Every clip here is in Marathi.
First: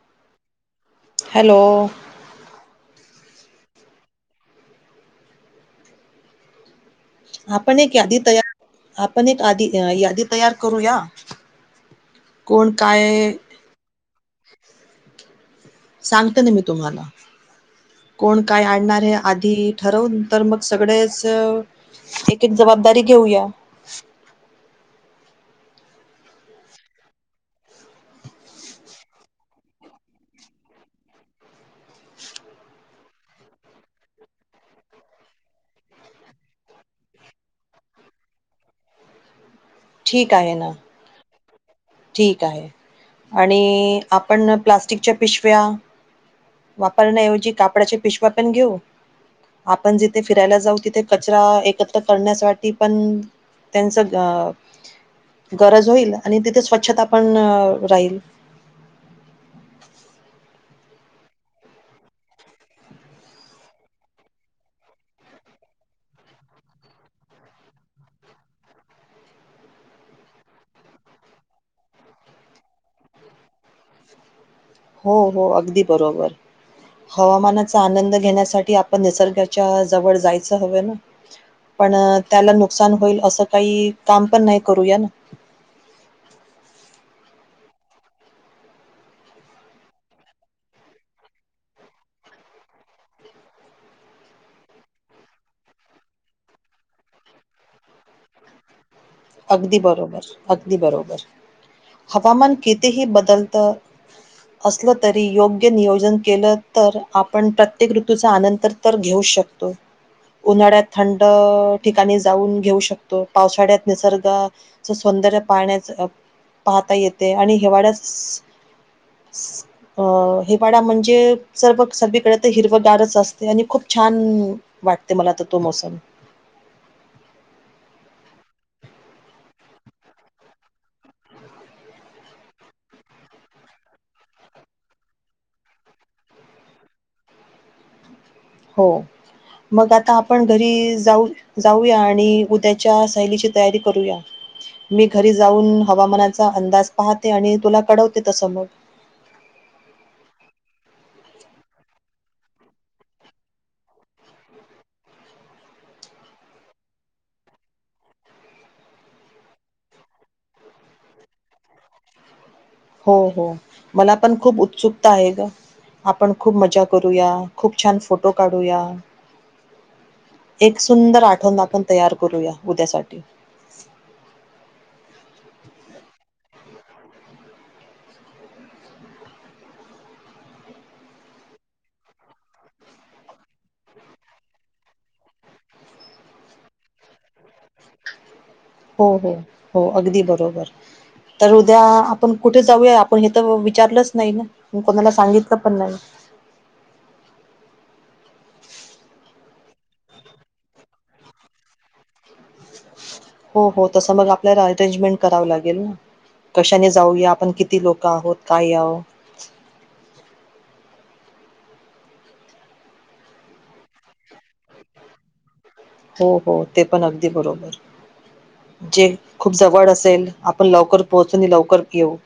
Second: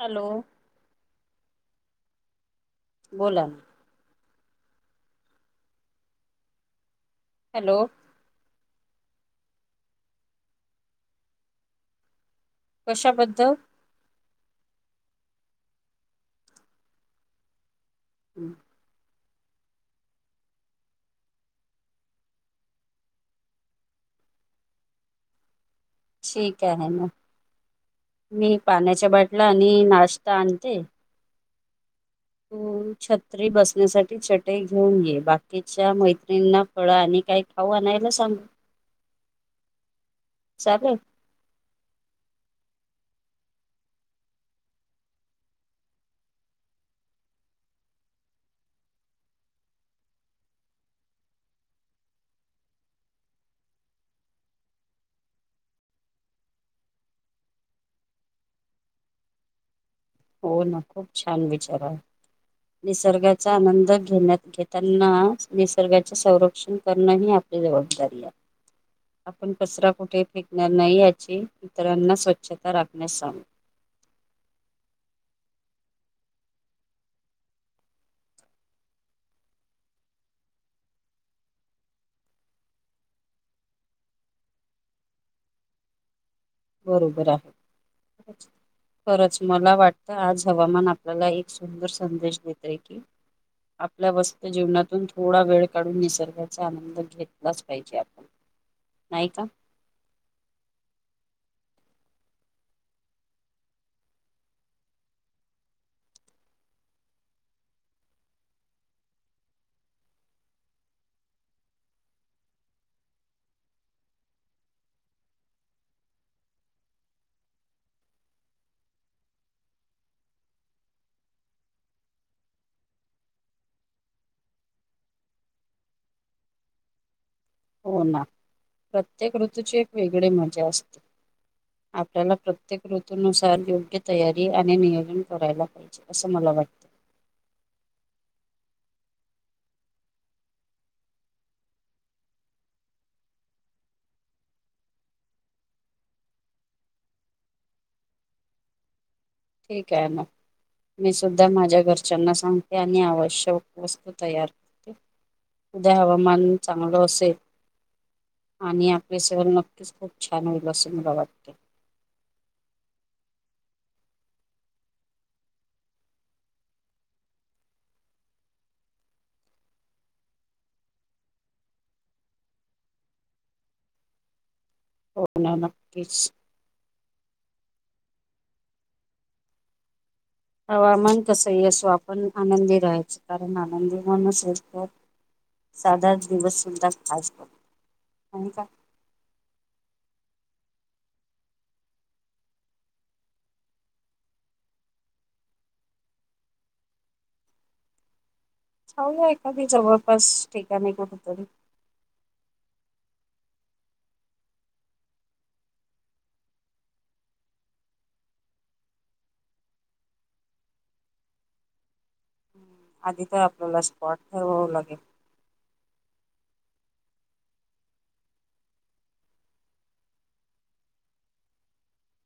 हॅलो! हॅलो! बोला! हॅलो आपण एक यादी तयार, आपण एक आदी यादी तयार करूया. कोण काय? कशाबद्दल सांगते ना मी तुम्हाला कोण काय आणणार हेया. आधी ठरवून तर मग सगडेच एक एक जबाबदारी घेऊया. ठीक आहे ना म मी पाण्याच्या बाटल्या, आणि नाश्ता आणते. तू छत्री बसण्यासाठी चटई घेऊन ये बाकीच्या मैत्रीणीना फळ आणि काही खाऊ आणायला सांगू. ठीक आहे ना! चालेल ठीक आहे आणि आपण प्लास्टिकच्या पिशव्या वापरण्याऐवजी कापडाच्या पिशवा पण घेऊ. आपण जिथे फिरायला जाऊ तिथे कचरा एकत्र करण्यासाठी पण त्यांच गरज होईल आणि तिथे स्वच्छता पण राहील. हो ना खूप छान विचार आहे. निसर्गाचा आनंद घेण्यात घेताना निसर्गाचे संरक्षण करण ही आप ली जबाबदारी आहे. आपण कचरा कुठे फेकणार नाही याची, इतरांना स्वच्छता राखण्यास सांगू. हो हो अगदी बरोबर. हवामानाचा आनंद घेण्यासाठी आपण निसर्गाच्या जवळ जायचं हवं ना. पण त्याला नुकसान होईल असं काही काम पण नाही करूया ना. बरोबर आहे. खरंच मला वाटतं आज हवामान आपल्याला एक सुंदर संदेश देतय की. आपल्या वस्त जीवनातून थोडा वेळ काढून निसर्गाचा आनंद घेतलाच पाहिजे आपण. नाही का? अगदी बरोबर, अगदी बरोबर. हवामान कितीेही बदलतं असलं तरी योग्य नियोजन केलं तर आपण प्रत्येक ऋतूचा आनंदतर तर घेऊ शकतो. उन्हाळ्यात थंड ठिकाणी जाऊन घेऊ शकतो पावसाळ्यात निसर्गच सौंदर्य पाण्याच पाहता येते आणि हिवाळ्या अ हेवाडा म्हणजे सर्व सर्ळीकडे तर हिरवगारच असते आणि खूप छान. वाटते मला तर तो मोसम. हो ना प्रत्येक ऋतूची एक वेगळी मजा असते. आपल्याला प्रत्येक ऋतनुसार योग्य तयारी आणि करायला. असं मला वाटतं. हो मग आता आपण घरी जाऊ. जाऊया आणि उद्याच्या सैलीची तयारी करूया. मी घरी जाऊन हवामानाचा अंदाज पाहते आणि तुला कडवते तस मग. ठीक आहे मग. मी सुद्धा माझ्या घरच्यांना सांगते आणि आवश्यक वस्तू तयार करते. उद्या हवामान चांगलं असेल. आणि आपले सहल नक्कीच खूप छान होईल अस मला वाटते. हो हो मला पण खूप उत्सुकता आहे ग. आपण खूप मजा करूया खूप छान फोटो काढूया. एक सुंदर आठवण आपण तयार करूया उद्यासाठी. हो ना नक्कीच. हवामान कसंही असो आपण आनंदी राहायच कारण आनंदी माणूसच तर साधाच दिवस म्हणतात आज पण. आणि काय. हो हो हो अगदी बरोबर. तर उद्या आपण कुठे जाऊया आपण हे तर विचारलंच नाही ना. म कोणाला सांगितल पण नाही. चाललंय जवळपास ठिकाणी कुठंतरी. हो हो तसं मग आपल्याला अरेंजमेंट करावं लागेल ना. कशाने जाऊया आपण किती लोक आहोत काय आहो. आधी तर आपल्याला स्पॉट ठरवावं लागेल. हो हो ते पण अगदी बरोबर. जे खूप जवळ असेल आपण लवकर पोहोचू न लवकर येऊ.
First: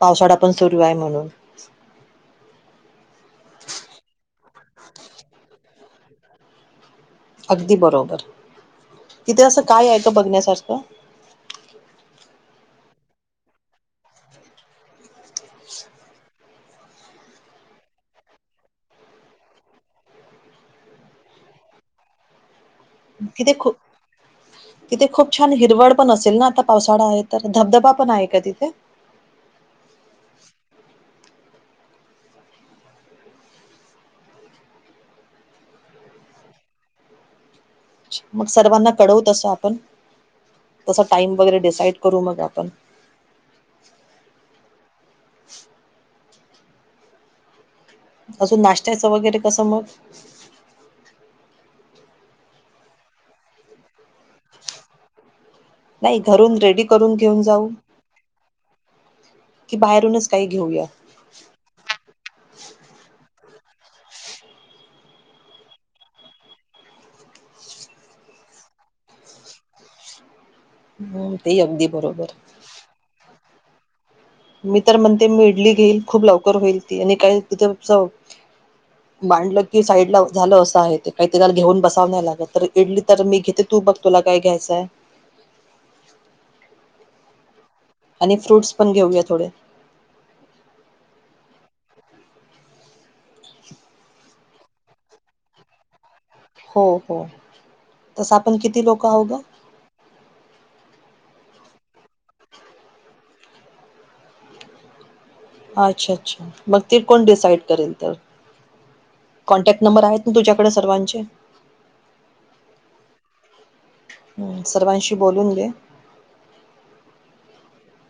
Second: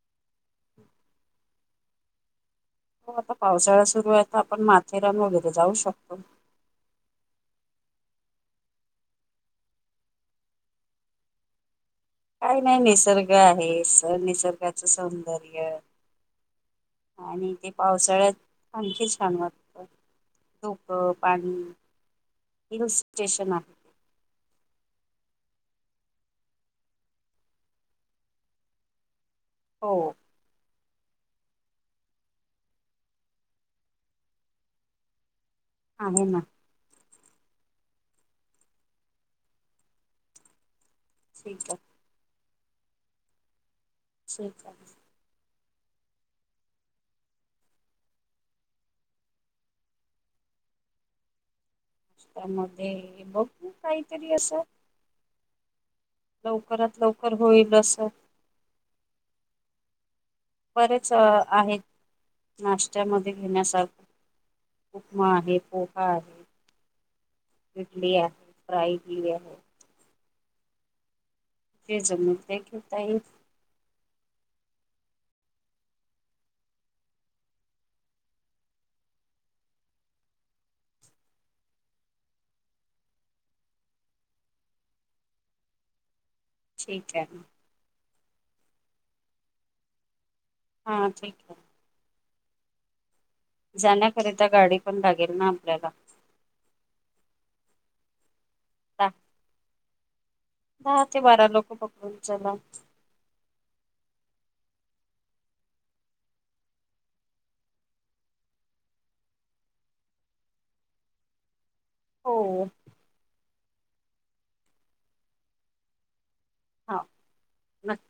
पावसाळा पण सुरू आहे म्हणून. हो आता पावसाळा सुरू आहे तर आपण माथेरान वगैरे जाऊ शकतो. अगदी बरोबर, तिथे असं काय आहे का बघण्यासारखं. काय नाही निसर्ग आहे स निसर्गाचं सौंदर्य. आणि ते पावसाळ्यात आणखी छान वाटतं. [unintelligible] किती खू आहे तिथे खूप छान हिरवळ पण असेल ना आता पावसाळा आहे तर धबधबा पण आहे का तिथे? हो. [unintelligible] मग सर्वांना कळव तस आपण तसा टाइम वगैरे ठीक आहे डिसाइड करू मग आपण. हा अजून नाश्त्याचं वगैरे कसं मग. त्यामध्ये बघू काहीतरी असं. नाही घरून रेडी लवकरात करून लवकर घेऊन जाऊ. होईल असं की, बाहेरूनच काही घेऊया. च आहेत नाश्त्यामध्ये घेण्यासारखं. उपमा आहे पोहा आहे. इडली आहे फ्राय केली आहे. ''हं''ते ही, अगदी बरोबर. काहीच. ''मी तर म्हणते मी इडली घेईल खूप लवकर होईल ती आणि काय तिथे चव. मांडलं कि, साईड ला झालं असं आहे ते काही त्याला घेऊन बसाव नाय लागत तर इडली तर मी घेते. तू बघ तुला काय घ्यायचंय. ठीक आहे मग. आणि फ्रूट्स पण घेऊया थोडे. हा, ठीक आहे. जाण्याकरिता गाडी पण लागेल ना आपल्याला. हो हो, तस आपण किती लोक दहा आहोत ग. दहा ते बारा लोक पकडून चला. अच्छा अच्छा मग ते कोण डिसाईड करेल तर. कॉन्टॅक्ट नंबर आहेत ना तुझ्याकडे सर्वांचे. हो, हम्, सर्वांशी बोलून घे. हा, नक्की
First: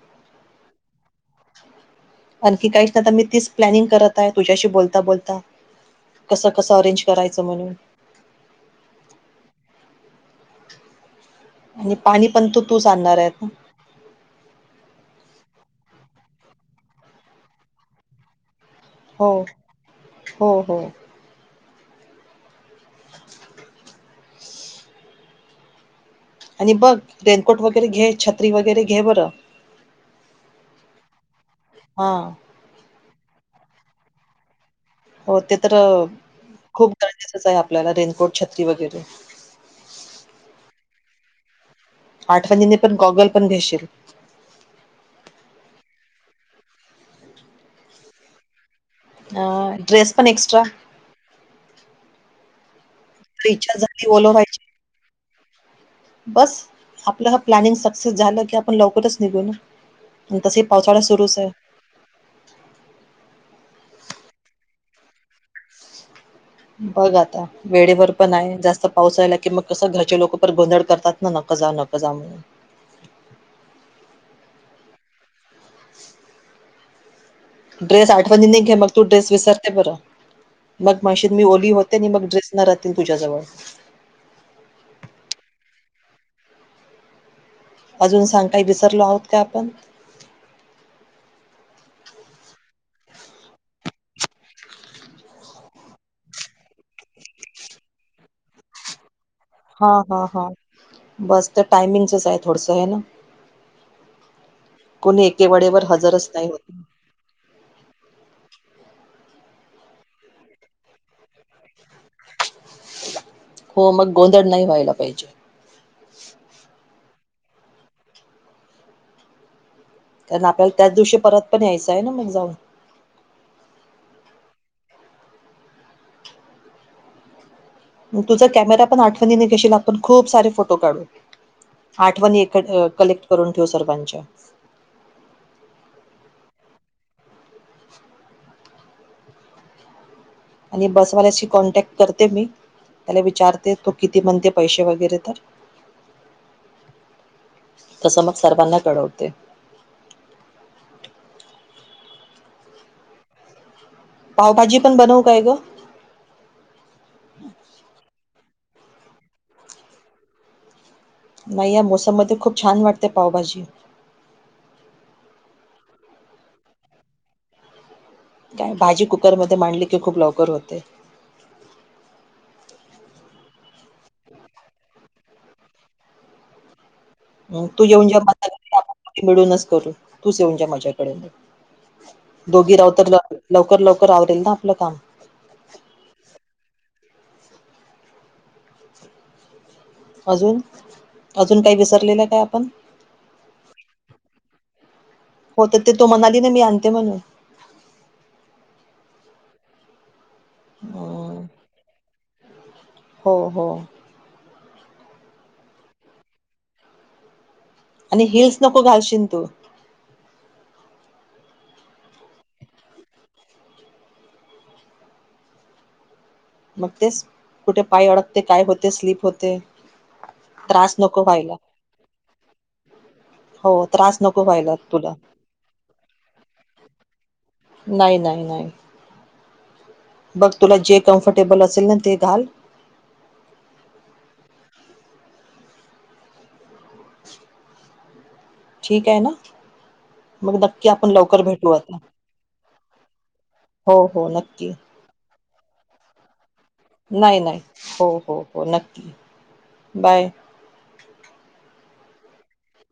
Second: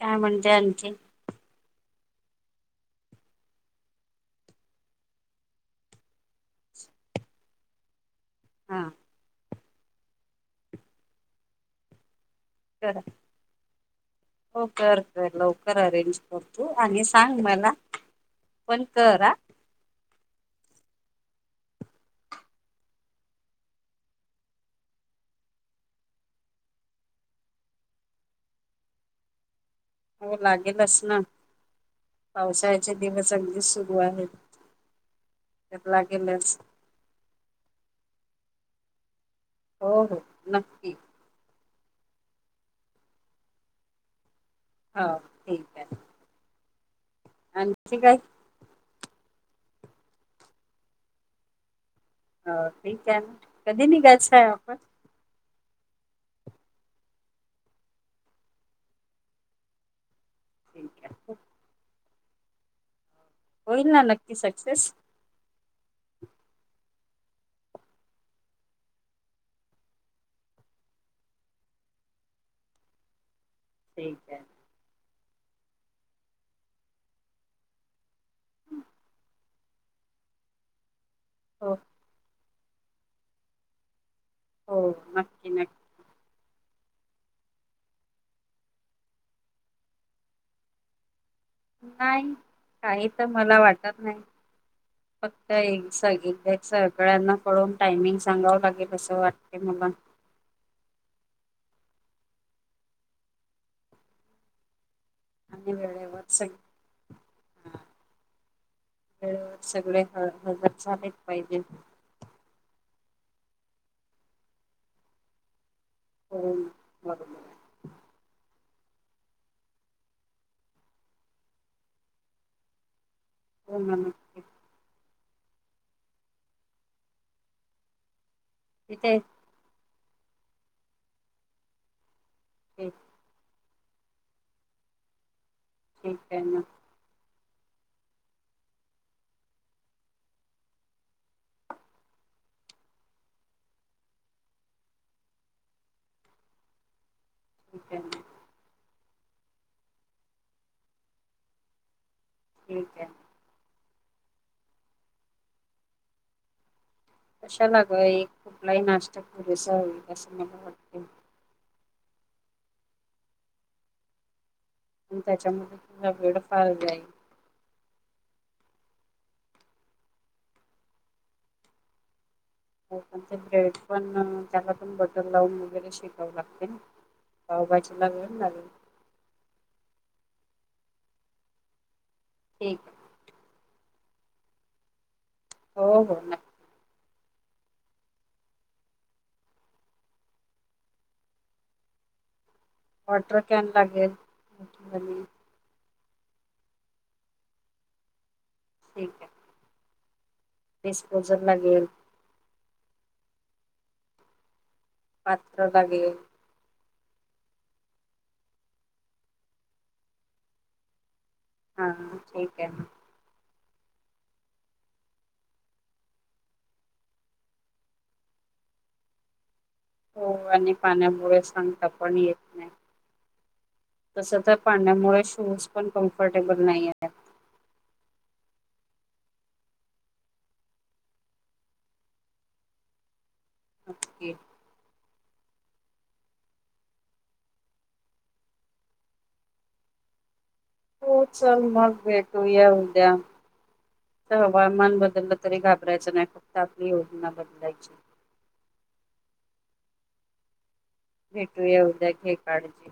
काय म्हणताय आणखीन. आणखी काहीच नाही तर मी तीच प्लॅनिंग करत आहे तुझ्याशी बोलता बोलता. कसं कसं ऑरेंज करायचं म्हणून. हा, आणि पाणी पण तू तूच कर आणणार आहे ना. हो कर लवकर अरेंज करतू आणि सांग मला. पण कर हो हा हो हो, आणि बघ रेनकोट वगैरे घे छत्री वगैरे घे बरं. हो लागेलच ना. हा, पावसाळ्याचे दिवस अगदी सुरू आहेत. हो ते तर खूप गरजेचंच आहे आपल्याला रेनकोट छत्री वगैरे. हो हो, नक्की. आठवणीने पण गॉगल पण घेशील. हो ठीक आहे आणि आणखी काही. अ ड्रेस पण एक्स्ट्रा. हो ठीक आहे तर इच्छा कधी झाली ओलो निघायचं आहे व्हायची आपण. बस आपलं हा प्लॅनिंग सक्सेस झालं की, आपण लवकरच निघू ना. आणि तस पावसाळा ठीक हो, सुरूच आहे. होईल ना नक्की सक्सेस. हो जात आहे. वेळेवर पण आहे जास्त पाऊस राहिला कि, मग कसं घरचे लोक पण गोंधड करतात ना नकं जा नकं जा म्हणून. ठीक आहे. [inaudible] ड्रेस आठवणी नाही घे मग तू ड्रेस विसरते बरं मग माशी मी ओली हो होते आणि मग ड्रेस. नरा तीन पूजाजवळ, हो, की नाही, अजून सांग काही विसरलो आहोत का आपण. नाही काही तर मला वाटत नाही, फक्त एक सागीन एक सकाळ्यांना कळून टायमिंग सांगावं लागेल असं वाटत. हा हा हा बस तर टायमिंगचच आहे थोडसं आहे ना. कोणी एके आणि वडेवर वेळेवर हजरच सग नाही होती. हा सगळे ह हजर झालेच पाहिजे. हो मग गोंधळ नाही व्हायला पाहिजे! हो मग, कारण आपल्याला त्याच दिवशी परत पण यायचं आहे ना मग जाऊन. हम्म, मग तुझ कॅमेरा पण ठीक आहे आठवणीने घेशील आपण खूप सारे फोटो काढू. आठवणी एकत्र ठीक कलेक्ट करून ठेव सर्वांच्या, ठीक आहे ना, आणि बसवाल्याशी कॉन्टॅक्ट करते मी, त्याला विचारते तू किती म्हणते पैसे वगैरे तर, ठीक आहे ना तसं मग सर्वांना कळवते. ठीक आहे. पावभाजी पण बनवू काय गं? कशाला ग, एक कुठलाही नाश्ता पुरेसा होईल, असं मला वाटतंय. नाही या मोसममध्ये खूप छान वाटते पावभाजी. आणि त्याच्यामध्ये तुझा वेळ फार जाईल. काय भाजी कुकरमध्ये मांडली की खूप लवकर होते. हो पण तेरे पण त्याला पण बटर लावून वगैरे शेकाव लागतय ना. हं, तू पावभाजीला येऊन ज्या वेळ लागत नाही. माझ्याकडे आपण दोघी मिळूनच करू, तूच येऊन जा्या माझ्याकडे, दोघी ठीक आहे रावतर ला! लवकर लवकर आवरेल ना आपलं काम. हो हो ना, अजून, अजून काय विसरलेलं काय आपण. वॉटर कॅन लागेल आणि, होत ते तो म्हणाली ना मी आणते म्हणून. ठीक आहे, हं, डिस्पोझल लागेल. हो हो. पात्र लागेल. आणि हिल्स नको घालशीलन तू, हा, ठीक आहे ना, मग तेच, कुठे पाय अडकते काय होते, स्लीप होते, आणि त्रास नको पाण्यामुळे व्हायला सांगता पण येत नाही. हो तर आत, तस तर पाण्यामुळे शूज पण कम्फर्टेबल नाही आहे. नाही नाही नाही. बग तुला जे कम्फर्टेबल असेल ना ते घाल. ओके. ठीक आहे ना? मग नक्की आपण हो लवकर चल भेटू मग आता भेटूया उद्या, हो हो नक्की हवामान बदलल त तरी घाबरायचं नाही खु नाही नाही, हो हो, हो नक्की, बाय. भेटूया उद्या, घे काळजी.